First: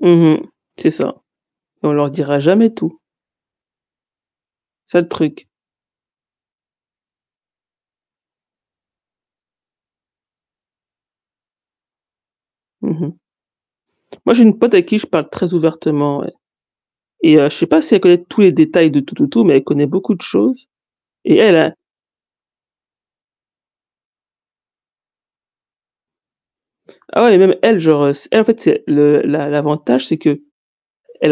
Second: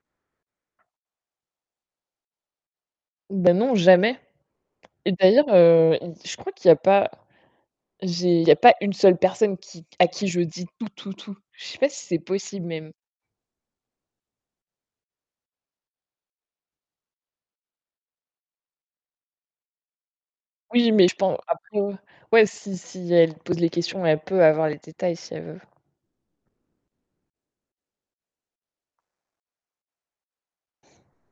Mmh mh, c'est ça. On leur dira jamais tout. Bah, non, jamais C'est ça le et d'ailleurs, truc. heu, je crois qu'il y a pas j'ai il y a pas une seule personne qui à qui je dis tout, tout, tout. Je sais pas si c'est possible Mmh même. mh. Moi j'ai une pote à qui je parle très ouvertement, ouais et je sais pas si elle connaît tous les détails de tout tout, mais elle connaît beaucoup de choses Oui, mais je et pense, elle a après, ouais, ouais, si si elle pose les questions, elle peut avoir les détails si elle veut. Ah oui, même elle, genre, heu, elle en fait c'est le l'a l'avantage, c'est qu'elle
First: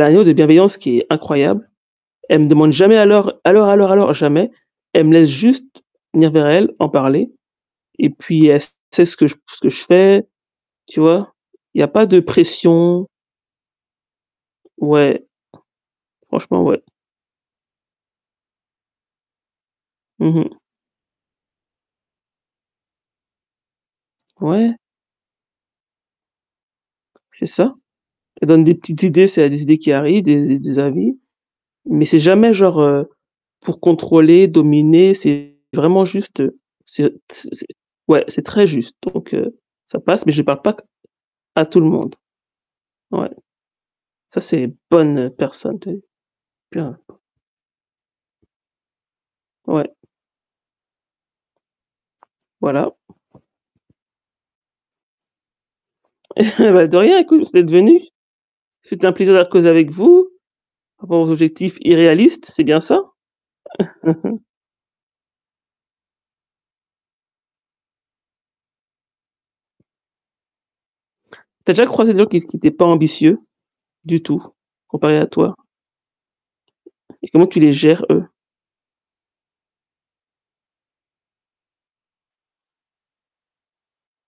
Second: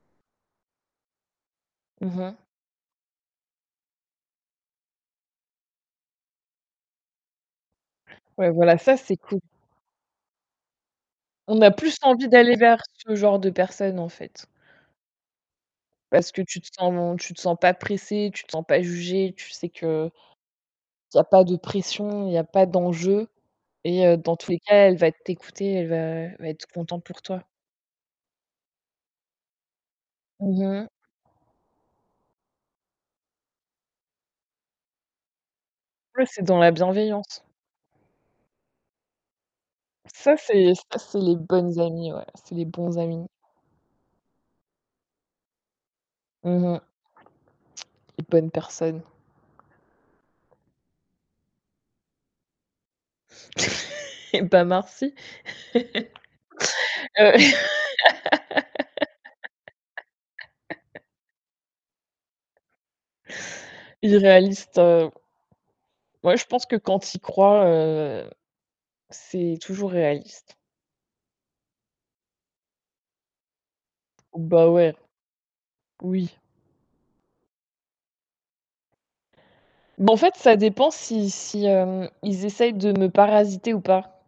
a un niveau de bienveillance qui est incroyable. Mmh mh. Elle demande jamais alors alors alors alors, jamais. Elle me laisse juste venir vers elle, en parler et puis, Ouais, elle voilà, ça, sait c'est ce que ce cool. que je fais, tu vois? On a Il y a plus pas de envie d'aller vers pression. ce genre de personne en fait. Ouais. Parce que tu Franchement te ouais. sens tu te sens pas pressé, tu te sens pas jugé, tu sais qu'il Mmh mh. y a pas de pression, il y a pas d'enjeu et dans tous les Ouais. cas, elle va t'écouter, elle va elle va être content pour toi. C'est ça. Elle donne des petites idées, s'il y a des idées qui arrivent, des Mmh des mh. avis, mais c'est jamais genre pour contrôler, dominer, c'est vraiment Ouais, c'est juste, dans la c'est bienveillance. c'est c'est ouais, c'est très juste, donc heu, ça passe, mais Ça, je parle c'est pas ça, c'est les à bonnes tout le amies, monde. ouais, c'est les bons amis. Ouais, ça, c'est bonne personne, tu sais. Mmh mh. [unintelligible] Les bonnes personnes. Ouais. Voilà. Et bah, merci. Bah de rien, Heu écoute, c'est devenu. C'est un plaisir d'avoir causé avec vous avec à propos de vos objectifs, c'est bien ça irréalistes, c'est bien ça? Irréaliste, heu Ouais, je pense que quand tu y crois, heu, c'est toujours réaliste. Tu as déjà croisé des gens qui s qui étaient pas ambitieux du tout, Bah, ouais, comparé à toi? oui. Et comment tu les gères, eux? Bah, en fait, ça dépend si si, heu, ils essayent de me parasiter ou pas.